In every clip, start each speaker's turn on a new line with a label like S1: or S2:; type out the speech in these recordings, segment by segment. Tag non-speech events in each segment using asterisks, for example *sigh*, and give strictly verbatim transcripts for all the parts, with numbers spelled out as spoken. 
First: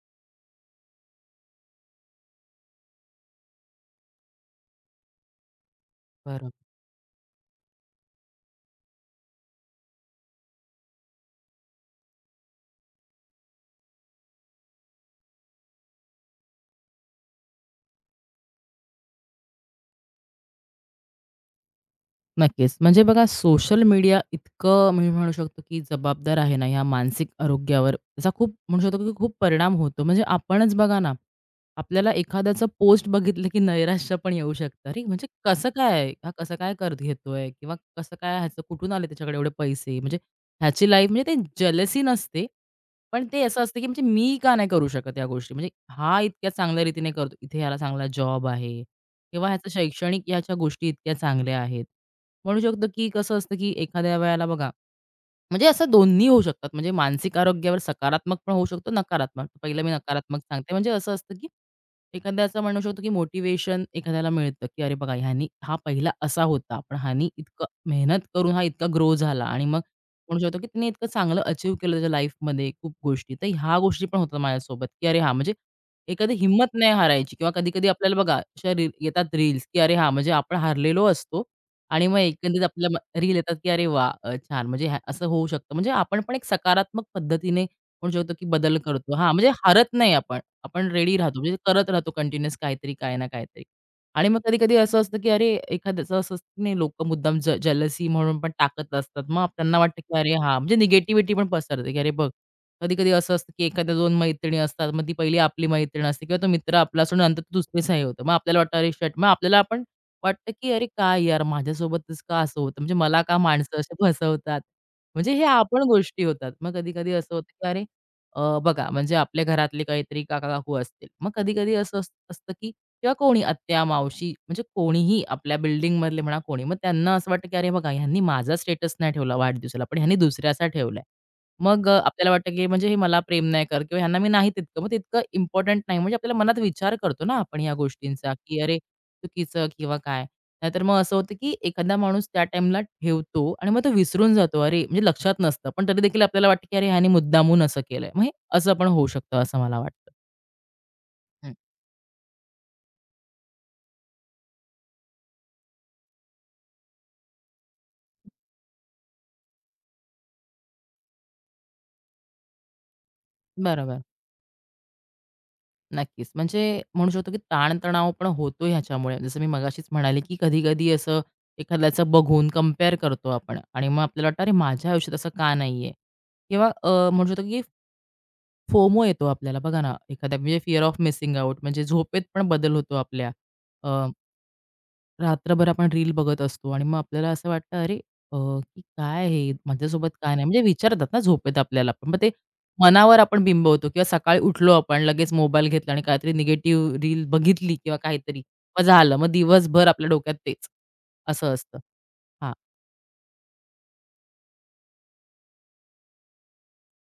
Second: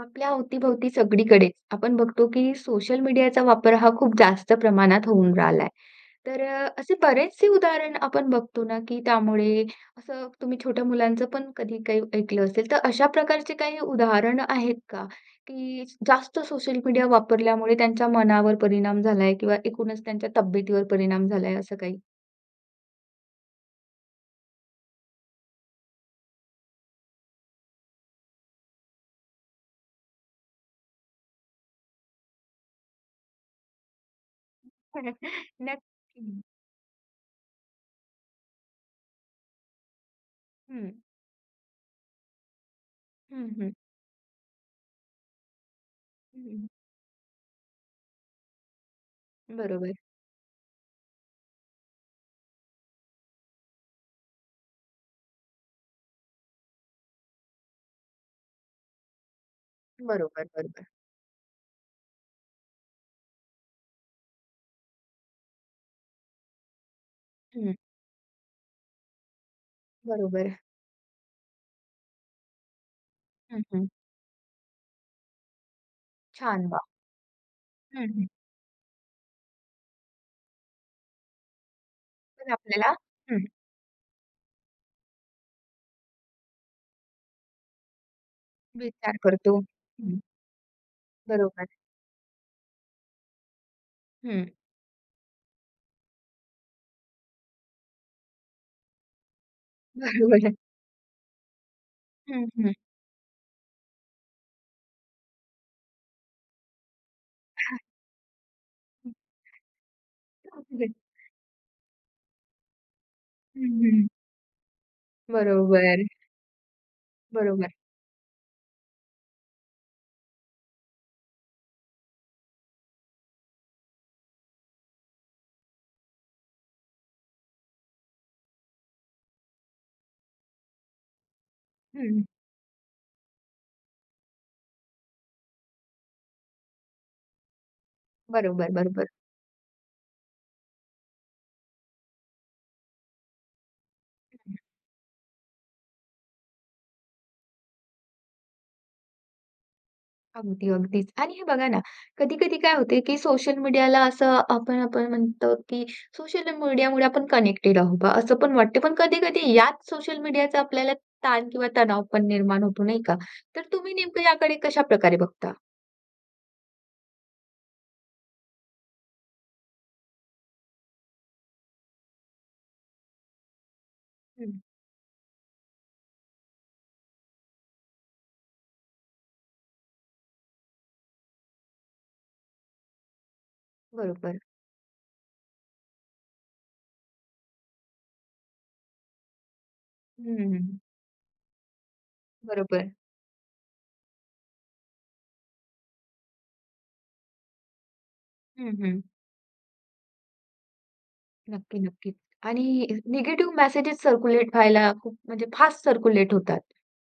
S1: आपल्या अवतीभवती सगळीकडेच आपण बघतो की सोशल मीडियाचा वापर हा खूप जास्त प्रमाणात होऊन राहिलाय. तर
S2: बरोबर.
S1: अ, असे बरेचसे उदाहरण आपण बघतो ना, की त्यामुळे असं तुम्ही छोट्या मुलांचं पण कधी काही ऐकलं असेल, तर अशा प्रकारचे काही उदाहरणं आहेत का? की जास्त सोशल मीडिया वापरल्यामुळे त्यांच्या मनावर परिणाम झालाय किंवा एकूणच त्यांच्या तब्येतीवर परिणाम झालाय असं काही?
S2: नक्कीच. म्हणजे बघा सोशल मीडिया इतकं मी म्हणू शकतो, की जबाबदार आहे ना ह्या मानसिक आरोग्यावर. त्याचा खूप म्हणू शकतो, की खूप परिणाम होतो. म्हणजे आपणच बघा ना, आपल्याला एखाद्याचं पोस्ट बघितलं, की नैराश्य पण येऊ शकतं. अरे, म्हणजे
S1: *laughs*
S2: कसं
S1: नक्की.
S2: काय? हा कसं काय कर घेतोय? किंवा कसं काय ह्याचं कुठून आले त्याच्याकडे एवढे पैसे? म्हणजे ह्याची
S1: हं.
S2: लाईफ म्हणजे ते जेलसी नसते. पण ते
S1: हं,
S2: असं
S1: हं.
S2: असतं, की म्हणजे मी का नाही करू शकत या गोष्टी? म्हणजे हा इतक्या
S1: हं.
S2: चांगल्या रीतीने करतो, इथे ह्याला चांगला जॉब आहे किंवा ह्याचं
S1: बरोबर.
S2: शैक्षणिक ह्याच्या गोष्टी इतक्या चांगल्या आहेत. म्हणू शकतो, की कसं असतं, की एखाद्या वेळेला बघा म्हणजे असं दोन्ही होऊ शकतात. म्हणजे मानसिक आरोग्यावर सकारात्मक पण होऊ शकतो, नकारात्मक. पहिलं मी नकारात्मक
S1: बरोबर,
S2: सांगते.
S1: बरोबर.
S2: म्हणजे असं असतं, की एखाद्याचं म्हणू शकतो, की मोटिव्हेशन एखाद्याला मिळतं, की अरे बघा ह्यानी हा पहिला असा होता, पण ह्यानी इतकं
S1: हं.
S2: मेहनत करून हा इतका ग्रो झाला आणि मग म्हणू
S1: बरोबर.
S2: शकतो, की त्याने इतकं चांगलं अचीव्ह केलं त्याच्या लाईफमध्ये खूप गोष्टी. तर
S1: हं,
S2: ह्या
S1: हं.
S2: गोष्टी पण होतात माझ्यासोबत, की अरे हां, म्हणजे एखादी
S1: छान
S2: हिंमत
S1: वाह!
S2: नाही हारायची किंवा कधी-कधी
S1: हं,
S2: आपल्याला
S1: हं.
S2: बघा अशा रील येतात रील्स, की अरे हां, म्हणजे आपण हारलेलो असतो. आणि मग
S1: पण
S2: एकंदरीत
S1: आपल्याला
S2: आपल्याला रील
S1: हं,
S2: येतात, की अरे वाह! अ, छान म्हणजे ह्या असं होऊ शकतं. म्हणजे आपण पण एक सकारात्मक पद्धतीने म्हणू शकतो, की बदल करतो.
S1: विचार
S2: हां, म्हणजे
S1: करतो.
S2: हरत नाही
S1: हं,
S2: आपण. आपण रेडी राहतो. म्हणजे
S1: बरोबर.
S2: करत राहतो कंटिन्यूअस काहीतरी, काही ना काहीतरी. आणि मग
S1: हं,
S2: कधी-कधी असं असतं, की अरे एखाद्याचं असं असतं, की नाही लोकं मुद्दाम ज म्हणून पण टाकत असतात. मग त्यांना वाटतं, की अरे
S1: बरोबर.
S2: हां, म्हणजे निगेटिव्हिटी पण पसरते, की अरे बघ,
S1: हं, हं.
S2: कधी-कधी असं असतं, की एखाद्या दोन मैत्रिणी असतात. मग ती पहिली आपली मैत्रीण असते किंवा तो मित्र आपला असून नंतर तो दुसरीच
S1: *laughs*
S2: हे होतं. मग आपल्याला वाटतं अरे शिट! मग आपल्याला आपण वाटतं की अरे काय यार माझ्यासोबतच का असं होतं? म्हणजे मला का
S1: हं,
S2: माणसं असे
S1: हं.
S2: फसवतात? म्हणजे हे आपण
S1: बरोबर,
S2: गोष्टी होतात. मग कधी-कधी असं होतं की
S1: बरोबर.
S2: अरे अ, बघा म्हणजे आपल्या घरातले काहीतरी काका-काकू असतील. मग कधी-कधी असं अस असतं की किंवा कोणी आत्या, मावशी म्हणजे कोणीही आपल्या बिल्डिंगमधले म्हणा कोणी. मग त्यांना असं वाटतं की अरे बघा ह्यांनी माझा स्टेटस नाही ठेवला वाढदिवसाला, पण ह्यांनी दुसऱ्याचा ठेवलाय. मग अ,
S1: हं,
S2: आपल्याला वाटतं, की म्हणजे हे मला प्रेम नाही करत किंवा ह्यांना मी नाही तितकं. मग तितकं इम्पोर्टंट नाही. म्हणजे आपल्याला मनात विचार करतो ना आपण या गोष्टींचा, की
S1: बरोबर,
S2: अरे
S1: बरोबर.
S2: चुकीचं किंवा काय. नाहीतर मग असं होतं, की एखादा माणूस त्या टाइमला ठेवतो आणि मग तो विसरून जातो. अरे म्हणजे लक्षात नसतं. पण तरी देखील आपल्याला वाटतं, की अरे ह्याने मुद्दामून असं केलंय. मग हे असं पण होऊ शकतं असं मला वाटतं.
S1: अगदी, अगदीच. आणि हे
S2: हं,
S1: बघा ना, कधी-कधी काय होते, की सोशल मीडियाला असं आपण आपण म्हणतो, की सोशल मीडियामुळे आपण कनेक्टेड आहोत बा, असं पण वाटतं. पण कधी-कधी याच सोशल मीडियाचा आपल्याला ताण किंवा तणाव पण निर्माण होतो, नाही का? तर तुम्ही
S2: बरोबर.
S1: नेमकं याकडे कशाप्रकारे बघता?
S2: नक्कीच. म्हणजे म्हणू शकतो, की ताणतणाव पण होतो ह्याच्यामुळे. जसं मी मगाशीच म्हणाले, की कधी-कधी असं एखाद्याचं बघून कंपेअर करतो आपण आणि मग आपल्याला वाटतं, "अरे,
S1: हं,
S2: माझ्या आयुष्यात असं का नाही आहे?" किंवा अ, म्हणू शकतो, की फोमो येतो आपल्याला. बघा ना, एखाद्या म्हणजे फिअर ऑफ मिसिंग आउट म्हणजे झोपेत पण बदल होतो आपल्या.
S1: बरोबर.
S2: रात्रभर आपण रील बघत असतो आणि मग आपल्याला असं वाटतं, "अरे, अ, की काय हे? माझ्यासोबत काय नाही?" म्हणजे
S1: हं.
S2: विचारतात ना झोपेत आपल्याला पण. मग ते
S1: बरोबर.
S2: मनावर आपण बिंबवतो किंवा सकाळी उठलो आपण, लगेच मोबाईल घेतला आणि काहीतरी निगेटिव्ह रील बघितली किंवा काहीतरी,
S1: हं,
S2: मग
S1: हं.
S2: झालं. मग दिवसभर आपल्या डोक्यात तेच, असं असतं.
S1: नक्की, नक्कीच.
S2: हां.
S1: आणि निगेटिव्ह मेसेजेस सर्क्युलेट व्हायला खूप म्हणजे फास्ट सर्क्युलेट होतात.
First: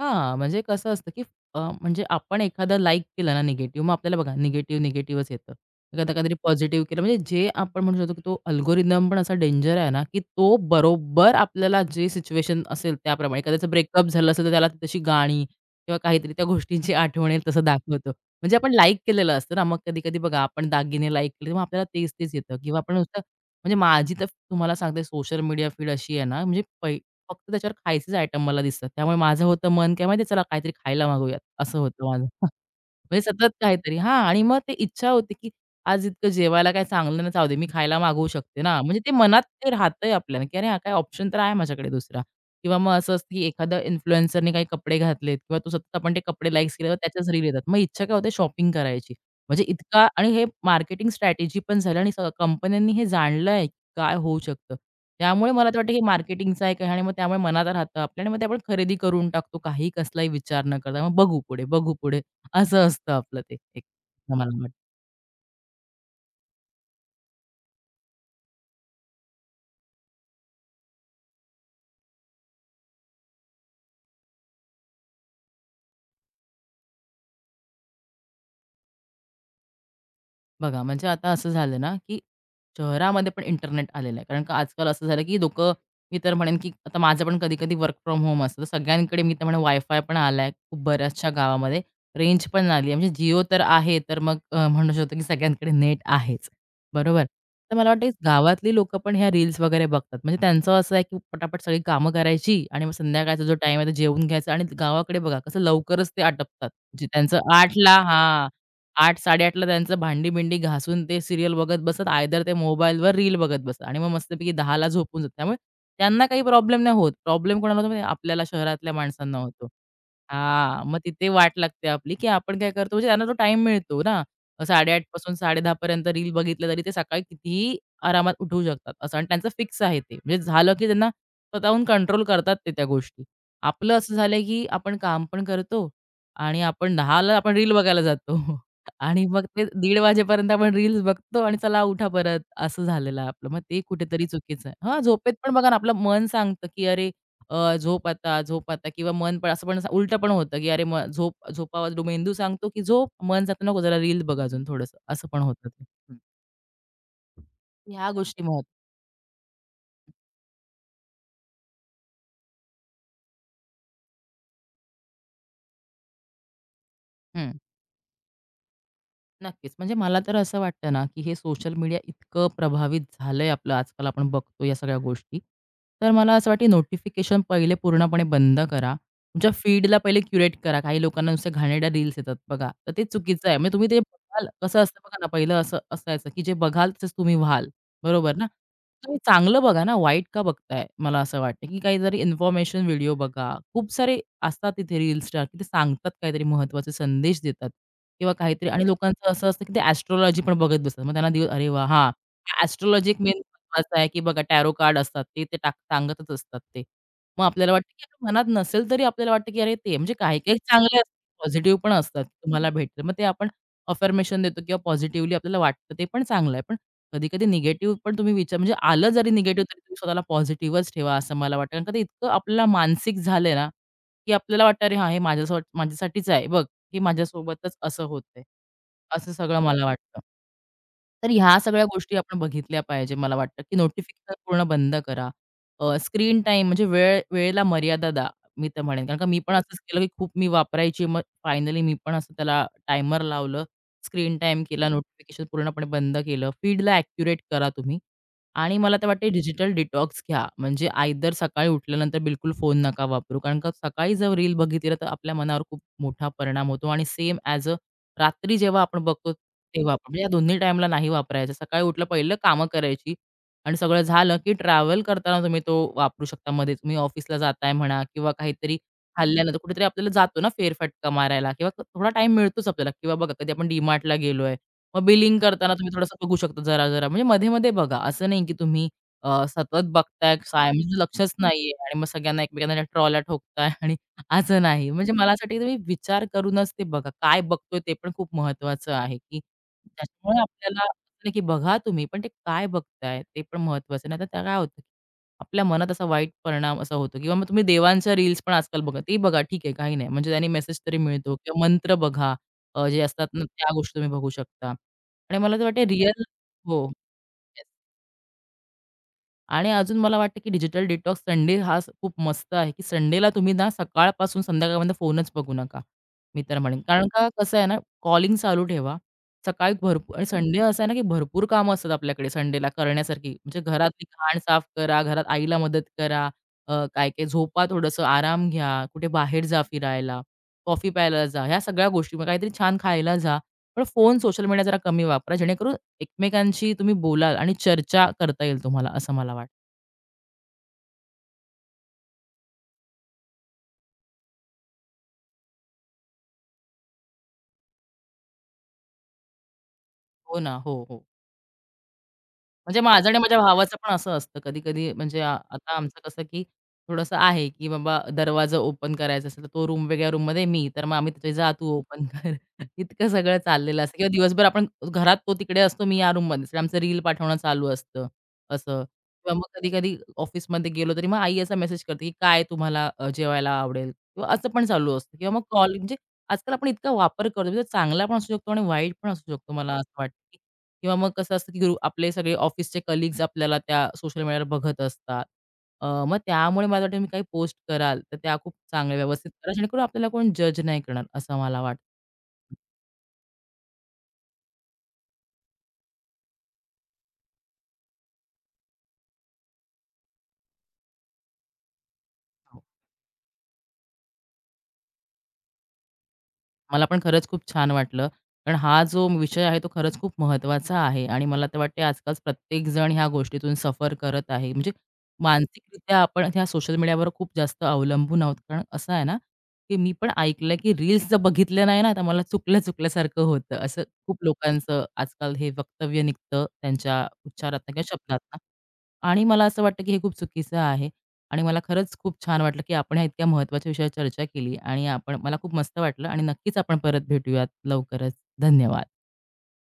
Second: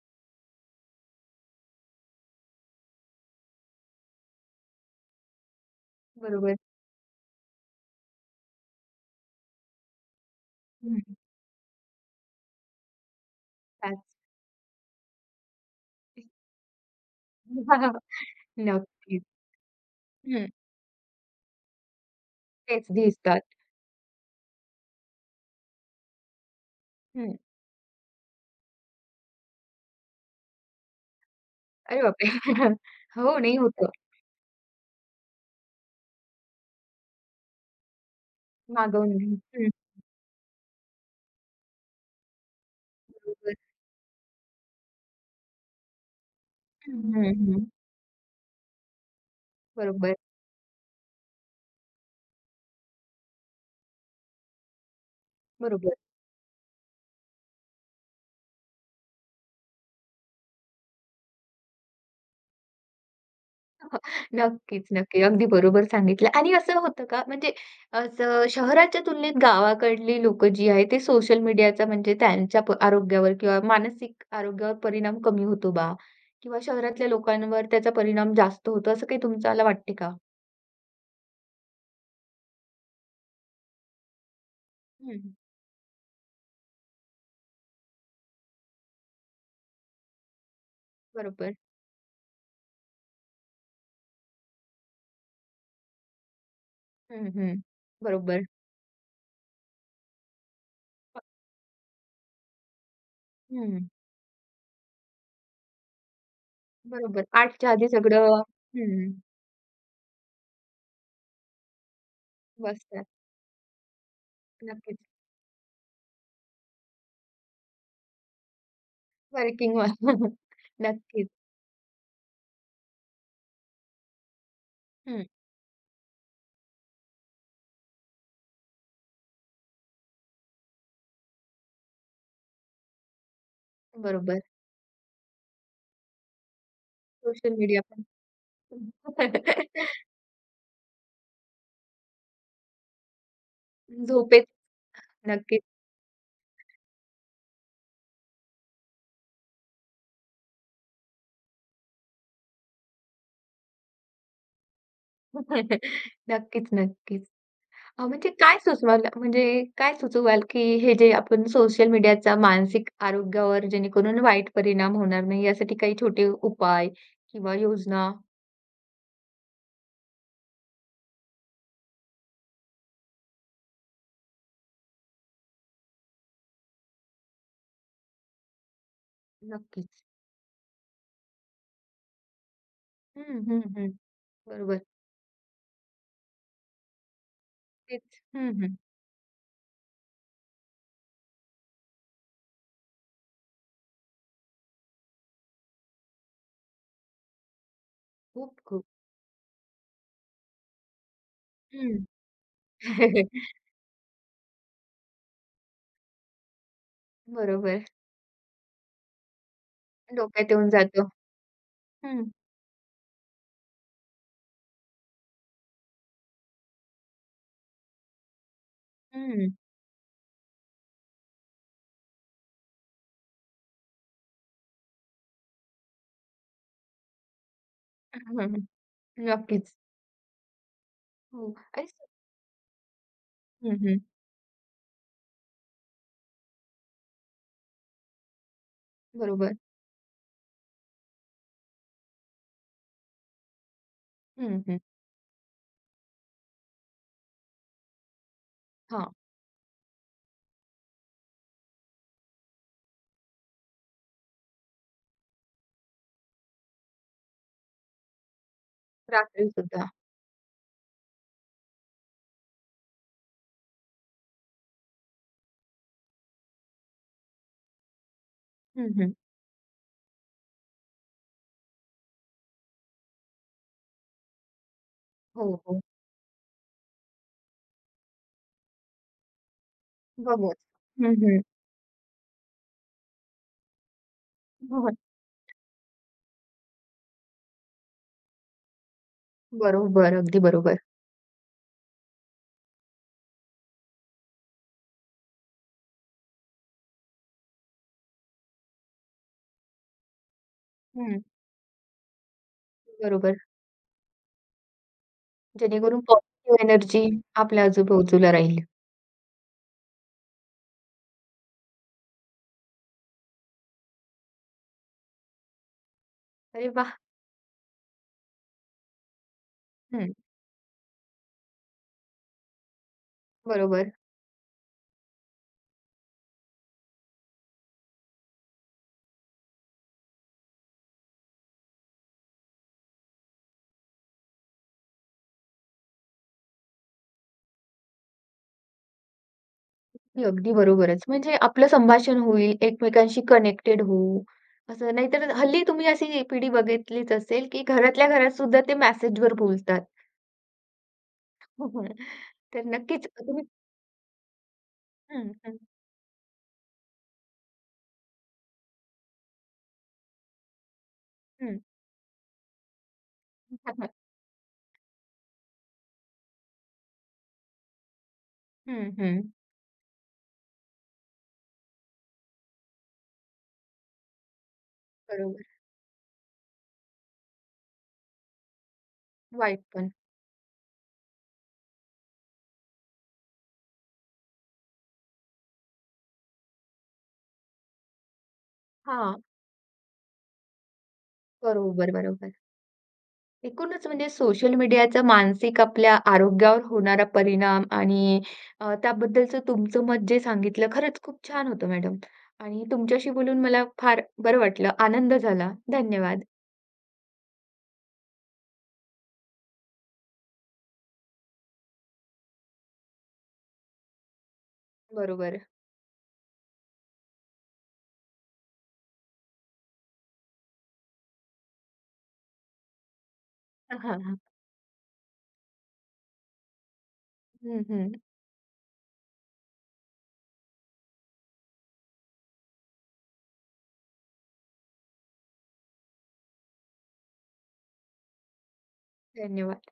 S2: हां, म्हणजे कसं असतं, की अ, म्हणजे आपण एखादा लाइक केला ना निगेटिव्ह, मग आपल्याला बघा निगेटिव्ह, निगेटिव्हच येतं. एखादा काहीतरी
S1: बरोबर.
S2: पॉझिटिव्ह केलं म्हणजे जे आपण म्हणू शकतो, की तो अल्गोरिदम पण असा डेंजर आहे ना, की तो
S1: हं.
S2: बरोबर आपल्याला जे सिच्युएशन असेल त्याप्रमाणे एखाद्याचं ब्रेकअप
S1: त्याच
S2: झालं असेल, तर त्याला ती तशी गाणी किंवा काहीतरी त्या गोष्टींची आठवण येईल तसं
S1: *laughs*
S2: दाखवतो. म्हणजे आपण लाइक
S1: नक्कीच.
S2: केलेलं असतं ना, मग कधी-कधी बघा
S1: हं.
S2: आपण दागिने लाइक केले, मग आपल्याला तेच-तेच येतं किंवा
S1: तेच
S2: आपण नुसतं
S1: दिसतात.
S2: म्हणजे माझी तर तुम्हाला सांगते सोशल मीडिया फीड अशी आहे ना, म्हणजे पै
S1: हं.
S2: फक्त त्याच्यावर खायचेच आयटम मला दिसतात. त्यामुळे माझं होतं मन काय माहिती आहे, चला काहीतरी खायला मागवूयात असं
S1: अरे
S2: होतं माझं.
S1: बापरे! *laughs*
S2: म्हणजे
S1: हो,
S2: सतत
S1: नाही होतं.
S2: काहीतरी हां आणि मग ते इच्छा होते, की आज इतकं जेवायला काय चांगलं नाही, जाऊ दे मी खायला मागवू शकते ना. म्हणजे ते
S1: मागवून
S2: मनात
S1: हं,
S2: ते राहतंय आपल्याला, की अरे हा काय ऑप्शन तर आहे माझ्याकडे दुसरा. किंवा मग असं असतं, की
S1: बरोबर.
S2: एखाद्या इन्फ्लुएन्सरने काही कपडे घातलेत किंवा तो सतत आपण ते कपडे लाईक्स केल्यावर
S1: हं, हं,
S2: त्याच्याच रील येतात.
S1: हं.
S2: मग इच्छा काय होते शॉपिंग करायची. म्हणजे इतका
S1: बरोबर,
S2: आणि हे मार्केटिंग स्ट्रॅटेजी पण झाली आणि कंपन्यांनी हे जाणलंय काय होऊ शकतं. त्यामुळे मला तर वाटतं
S1: बरोबर.
S2: हे मार्केटिंगचा एक आहे आणि मग त्यामुळे मनात राहतं आपल्या आणि मग ते आपण खरेदी करून टाकतो काही कसलाही विचार न करता. मग बघू पुढे, बघू पुढे. असं असतं आपलं ते एक, असं मला
S1: नक्कीच, नक्की. अगदी बरोबर सांगितलं आणि असं होतं का म्हणजे असं शहराच्या तुलनेत गावाकडली लोकं जी आहेत ते सोशल मीडियाचा म्हणजे त्यांच्या प आरोग्यावर किंवा मानसिक आरोग्यावर परिणाम कमी होतो बा किंवा शहरातल्या लोकांवर त्याचा परिणाम जास्त होतो असं काही तुम्हाला वाटते का?
S2: बघा, म्हणजे आता असं झालं ना, की शहरामध्ये पण इंटरनेट आलेलं आहे. कारण का आजकाल असं झालं,
S1: हं,
S2: की लोकं मी तर म्हणेन, की आता माझं पण कधी-कधी वर्क फ्रॉम होम असतं. तर सगळ्यांकडे मी तर म्हणेन वायफाय पण आलाय खूप बऱ्याचशा
S1: बरोबर.
S2: गावामध्ये. रेंज पण आली आहे. म्हणजे जिओ तर आहे, तर मग अ, म्हणू शकतो, की सगळ्यांकडे नेट आहेच. बरोबर?
S1: हं, हं.
S2: तर मला वाटतं
S1: बरोबर.
S2: गावातली लोकं पण ह्या रील्स वगैरे बघतात. म्हणजे त्यांचं असं आहे, की पटापट सगळी कामं करायची आणि मग संध्याकाळचा जो टाईम आहे,
S1: हं,
S2: तो जेवून घ्यायचा आणि गावाकडे बघा कसं लवकरच ते आटपतात. म्हणजे
S1: बरोबर.
S2: त्यांचं
S1: आठच्या
S2: 8:00
S1: आधी
S2: ला
S1: सगळं हं,
S2: 8:00-8:30ला त्यांचं भांडी-बिंडी घासून ते सीरियल बघत बसतात. आयदर ते
S1: बसतात.
S2: मोबाईलवर रील बघत बसतात आणि मग मस्तपैकी 10:00ला
S1: नक्कीच.
S2: झोपून जातात. त्यामुळे त्यांना काही प्रॉब्लेम नाही होत. प्रॉब्लेम कोणाला होतो माहिती आहे? आपल्याला शहरातल्या माणसांना होतो.
S1: वर्किंग *laughs*
S2: हां, मग तिथे
S1: नक्कीच.
S2: वाट लागते आपली, की आपण काय करतो म्हणजे त्यांना तो टाईम मिळतो ना. साडे आठ
S1: हं,
S2: पासून साडे दहा पर्यंत रील बघितलं तरी ते सकाळी कितीही आरामात उठू शकतात असं आणि त्यांचं फिक्स आहे ते. म्हणजे झालं की त्यांना स्वतःहून कंट्रोल करतात ते त्या गोष्टी. आपलं असं
S1: बरोबर.
S2: झालंय, की आपण काम पण करतो आणि आपण 10:00ला आपण
S1: सोशल
S2: रील
S1: मीडिया
S2: बघायला
S1: पण
S2: जातो. आणि मग ते
S1: *laughs*
S2: दीड वाजेपर्यंत आपण रील्स बघतो आणि चला उठा परत, असं झालेलं आहे आपलं. मग ते कुठेतरी
S1: झोपेत
S2: चुकीचं आहे. हां, झोपेत पण
S1: नक्कीच.
S2: बघा ना, आपलं मन सांगतं, की अरे अ, झोप आता, झोप आता किंवा मन पण असं पण सा- उलटं पण होतं, की अरे मग झोप झोपावं मेंदू सांगतो, की झोप. मन सांगतं, "नको, जरा रील बघ अजून थोडंसं." असं पण होतं
S1: *laughs*
S2: ते. हं.
S1: नक्कीच, नक्कीच. अ,
S2: ह्या
S1: म्हणजे
S2: गोष्टी
S1: काय
S2: महत्त्वाच्या.
S1: सुचवाल म्हणजे काय सुचवाल, की हे जे आपण सोशल मीडियाचा मानसिक आरोग्यावर जेणेकरून वाईट परिणाम होणार नाही, यासाठी काही छोटे उपाय किंवा योजना?
S2: नक्कीच. म्हणजे मला तर असं वाटतं ना, की हे सोशल मीडिया इतकं प्रभावित झालंय आपलं आजकाल आपण बघतो या सगळ्या गोष्टी. तर मला असं वाटतं नोटिफिकेशन पहिले पूर्णपणे बंद करा. तुमच्या फीडला
S1: नक्कीच.
S2: पहिले क्युरेट करा. काही लोकांना नुसत्या घाणेरड्या रील्स येतात बघा. तर ते
S1: हं,
S2: चुकीचं आहे.
S1: हं,
S2: म्हणजे तुम्ही
S1: हं.
S2: ते बघाल
S1: बरोबर.
S2: कसं असतं बघा ना, पहिलं असं असायचं, की जे बघाल तसंच तुम्ही व्हाल.
S1: तेच.
S2: बरोबर ना?
S1: हं, हं.
S2: तुम्ही चांगलं बघा ना, वाईट का बघताय? मला असं वाटतं, की काहीतरी इन्फॉर्मेशन व्हिडिओ बघा. खूप सारे असतात तिथे रील स्टार, की ते सांगतात काहीतरी महत्त्वाचे संदेश देतात किंवा
S1: खूप,
S2: काहीतरी
S1: खूप.
S2: आणि लोकांचं असं असतं, की ते ॲस्ट्रोलॉजी पण बघत बसतात. मग त्यांना दिव अरे वाह!
S1: हं.
S2: हां, ॲस्ट्रोलॉजी एक
S1: *laughs*
S2: मेन महत्त्वाचं आहे, की बघा टॅरो कार्ड असतात ते, ते टाक सांगतच असतात ते. मग आपल्याला
S1: बरोबर.
S2: वाटतं, की आपल्या मनात नसेल तरी आपल्याला वाटतं, की अरे ते म्हणजे
S1: डोक्यात
S2: काही-काही
S1: येऊन
S2: चांगले
S1: जातं.
S2: पॉझिटिव्ह पण असतात
S1: हं,
S2: तुम्हाला भेटतं. मग ते आपण अफर्मेशन देतो किंवा पॉझिटिव्हली आपल्याला वाटतं ते पण चांगलं आहे. पण कधी-कधी निगेटिव्ह पण तुम्ही विचार म्हणजे आलं जरी
S1: हं.
S2: निगेटिव्ह तरी तुम्ही स्वतःला पॉझिटिव्हच ठेवा असं मला वाटतं. कारण का ते इतकं आपल्याला मानसिक झालंय ना, की आपल्याला वाटतं अरे हां, हे माझ्यासो माझ्यासाठीच आहे. बघ, हे माझ्यासोबतच असं होतंय.
S1: *laughs*
S2: असं सगळं
S1: नक्कीच.
S2: मला वाटतं. तर
S1: हो.
S2: ह्या सगळ्या
S1: आणि
S2: गोष्टी आपण बघितल्या पाहिजे मला वाटतं, की
S1: हं, हं.
S2: नोटिफिकेशन पूर्ण बंद करा. स्क्रीन टाइम म्हणजे वेळ वेळेला मर्यादा द्या, मी तर म्हणेन. कारण का मी पण
S1: बरोबर.
S2: असंच केलं, की खूप मी वापरायची. मग फायनली मी पण असं त्याला टायमर लावलं स्क्रीन
S1: हं,
S2: टाईम
S1: हं.
S2: केला, नोटिफिकेशन पूर्णपणे बंद केलं, फीडला ॲक्युरेट करा तुम्ही आणि मला तर
S1: हां.
S2: वाटते डिजिटल डिटॉक्स घ्या. म्हणजे आयदर सकाळी उठल्यानंतर बिलकुल फोन नका वापरू. कारण का सकाळी जर रील बघितली तर आपल्या मनावर खूप मोठा परिणाम होतो आणि सेम ॲज अ रात्री जेव्हा आपण बघतो
S1: रात्री सुद्धा.
S2: तेव्हा पण. म्हणजे या दोन्ही टाईमला नाही वापरायचं. सकाळी उठलं पहिलं कामं करायची आणि सगळं झालं, की ट्रॅव्हल करताना तुम्ही तो वापरू शकता. मध्ये तुम्ही ऑफिसला जाताय म्हणा किंवा काहीतरी
S1: हं, हं.
S2: खाल्ल्यानंतर कुठेतरी आपल्याला जातो ना फेरफटका मारायला किंवा क- थोडा टाइम मिळतोच आपल्याला किंवा बघा कधी आपण डीमार्टला गेलोय मग बिलिंग
S1: हो,
S2: करताना
S1: हो.
S2: तुम्ही थोडंसं बघू शकता जरा जरा म्हणजे मध्ये मध्ये बघा असं नाही की तुम्ही अ, सतत बघताय
S1: बघूयात.
S2: साय म्हणजे
S1: हं,
S2: लक्षच
S1: हं.
S2: नाहीये आणि मग सगळ्यांना एकमेकांना ट्रॉला ठोकताय *laughs* आणि असं नाही
S1: हो.
S2: म्हणजे मला असं वाटतं की तुम्ही विचार करूनच ते बघा काय बघतोय ते पण खूप महत्वाचं आहे की
S1: बरोबर,
S2: त्याच्यामुळे
S1: अगदी बरोबर.
S2: आपल्याला असं नाही की बघा तुम्ही पण ते काय बघताय ते पण महत्वाचं नाही तर त्या काय होतं आपल्या मनात असा वाईट परिणाम असा होतो किंवा मग तुम्ही देवांच्या रील्स पण आजकाल बघा. ते बघा ठीक आहे काही नाही. म्हणजे त्यांनी मेसेज तरी
S1: हं,
S2: मिळतो किंवा मंत्र बघा अ, जे असतात
S1: बरोबर.
S2: ना त्या गोष्टी तुम्ही बघू शकता आणि मला तर वाटते
S1: जेणेकरून
S2: रिअल
S1: पॉझिटिव्ह
S2: हो.
S1: एनर्जी आपल्या आजूबाजूला राहील.
S2: आणि अजून मला वाटतं, की डिजिटल डिटॉक्स संडे हा स- खूप मस्त आहे, की संडेला तुम्ही ना सकाळपासून संध्याकाळपर्यंत फोनच बघू नका. मी तर
S1: अरे
S2: म्हणेन.
S1: वाह!
S2: कारण का कसं आहे ना, कॉलिंग चालू ठेवा. सकाळी
S1: हं,
S2: भरपूर आणि संडे असा आहे ना, की भरपूर कामं असतात आपल्याकडे संडेला करण्यासारखी. म्हणजे
S1: बरोबर.
S2: घरातली घाण साफ करा, घरात आईला मदत करा, अ, काय-काय झोपा थोडंसं, आराम घ्या, कुठे बाहेर जा फिरायला, कॉफी प्यायला जा, ह्या सगळ्या गोष्टी. मग काहीतरी छान खायला जा. पण फोन, सोशल मीडिया जरा कमी वापरा जेणेकरून एकमेकांशी तुम्ही बोलाल आणि चर्चा करता येईल तुम्हाला, असं मला वाटतं.
S1: ही अगदी बरोबरच. म्हणजे आपलं संभाषण होईल, एकमेकांशी कनेक्टेड होऊ, असं. नाहीतर हल्ली तुम्ही अशी पिढी बघितलीच असेल, की घरातल्या घरात सुद्धा ते मेसेजवर बोलतात.
S2: हो ना. हो, हो.
S1: तर
S2: म्हणजे
S1: नक्कीच
S2: माझं आणि माझ्या
S1: तुम्ही
S2: भावाचं पण असं असतं कधी-कधी म्हणजे
S1: हं,
S2: आ
S1: हं,
S2: आता आमचं कसं, की थोडंसं आहे, की बाबा दरवाजा ओपन करायचा असेल, तर तो रूम वेगळ्या रूममध्ये, मी. तर मग आम्ही त्याच्या "जा
S1: हं.
S2: तू ओपन कर." *laughs* इतकं सगळं चाललेलं असतं किंवा दिवसभर आपण घरात तो तिकडे असतो, मी या रूममध्ये. आमचं रील पाठवणं चालू असतं, असं.
S1: हं, हं.
S2: किंवा मग कधी-कधी ऑफिसमध्ये गेलो तरी मग आई असा मेसेज करते, की "काय तुम्हाला अ, जेवायला आवडेल?" किंवा असं पण चालू असतं किंवा मग
S1: बरोबर.
S2: कॉल म्हणजे आजकाल आपण इतका वापर करतो, म्हणजे चांगला पण असू शकतो आणि वाईट पण असू शकतो,
S1: वाईट
S2: मला
S1: पण.
S2: असं वाटतं. किंवा मग कसं असतं की ग्रुप आपले सगळे ऑफिसचे कलीग्स आपल्याला त्या सोशल मीडियावर बघत असतात. अ, मग त्यामुळे मला वाटतं तुम्ही काही पोस्ट कराल, तर त्या खूप चांगल्या
S1: हां,
S2: व्यवस्थित करा, जेणेकरून आपल्याला कोण जज नाही करणार, असं मला वाटतं.
S1: बरोबर, बरोबर. एकूणच म्हणजे सोशल मीडियाचा मानसिक आपल्या आरोग्यावर होणारा परिणाम आणि अ, त्याबद्दलचं तुमचं मत जे सांगितलं खरंच खूप छान होतं मॅडम. आणि तुमच्याशी बोलून मला फार बरं वाटलं. आनंद झाला. धन्यवाद.
S2: मला पण खरंच खूप छान वाटलं. कारण हा जो विषय आहे तो खरंच खूप महत्त्वाचा आहे आणि मला तर वाटते आजकाल प्रत्येकजण ह्या गोष्टीतून सफर करत आहे. म्हणजे
S1: बरोबर.
S2: मानसिकरित्या आपण ह्या सोशल मीडियावर खूप जास्त अवलंबून आहोत. कारण असं आहे ना, की मी पण ऐकलंय की रील्स जर बघितल्या नाही ना, तर मला चुकल्या-चुकल्यासारखं होतं.
S1: हां,
S2: असं
S1: हां, हां.
S2: खूप लोकांचं आजकाल हे वक्तव्य निघतं त्यांच्या
S1: हं,
S2: उच्चारातनं किंवा
S1: हं.
S2: शब्दातनं आणि मला असं वाटतं की हे खूप चुकीचं आहे. आणि मला खरंच खूप छान वाटलं, की आपण ह्या इतक्या महत्त्वाच्या विषयावर चर्चा केली आणि आपण मला खूप मस्त वाटलं आणि नक्कीच आपण परत भेटूयात लवकरच. धन्यवाद.
S1: धन्यवाद.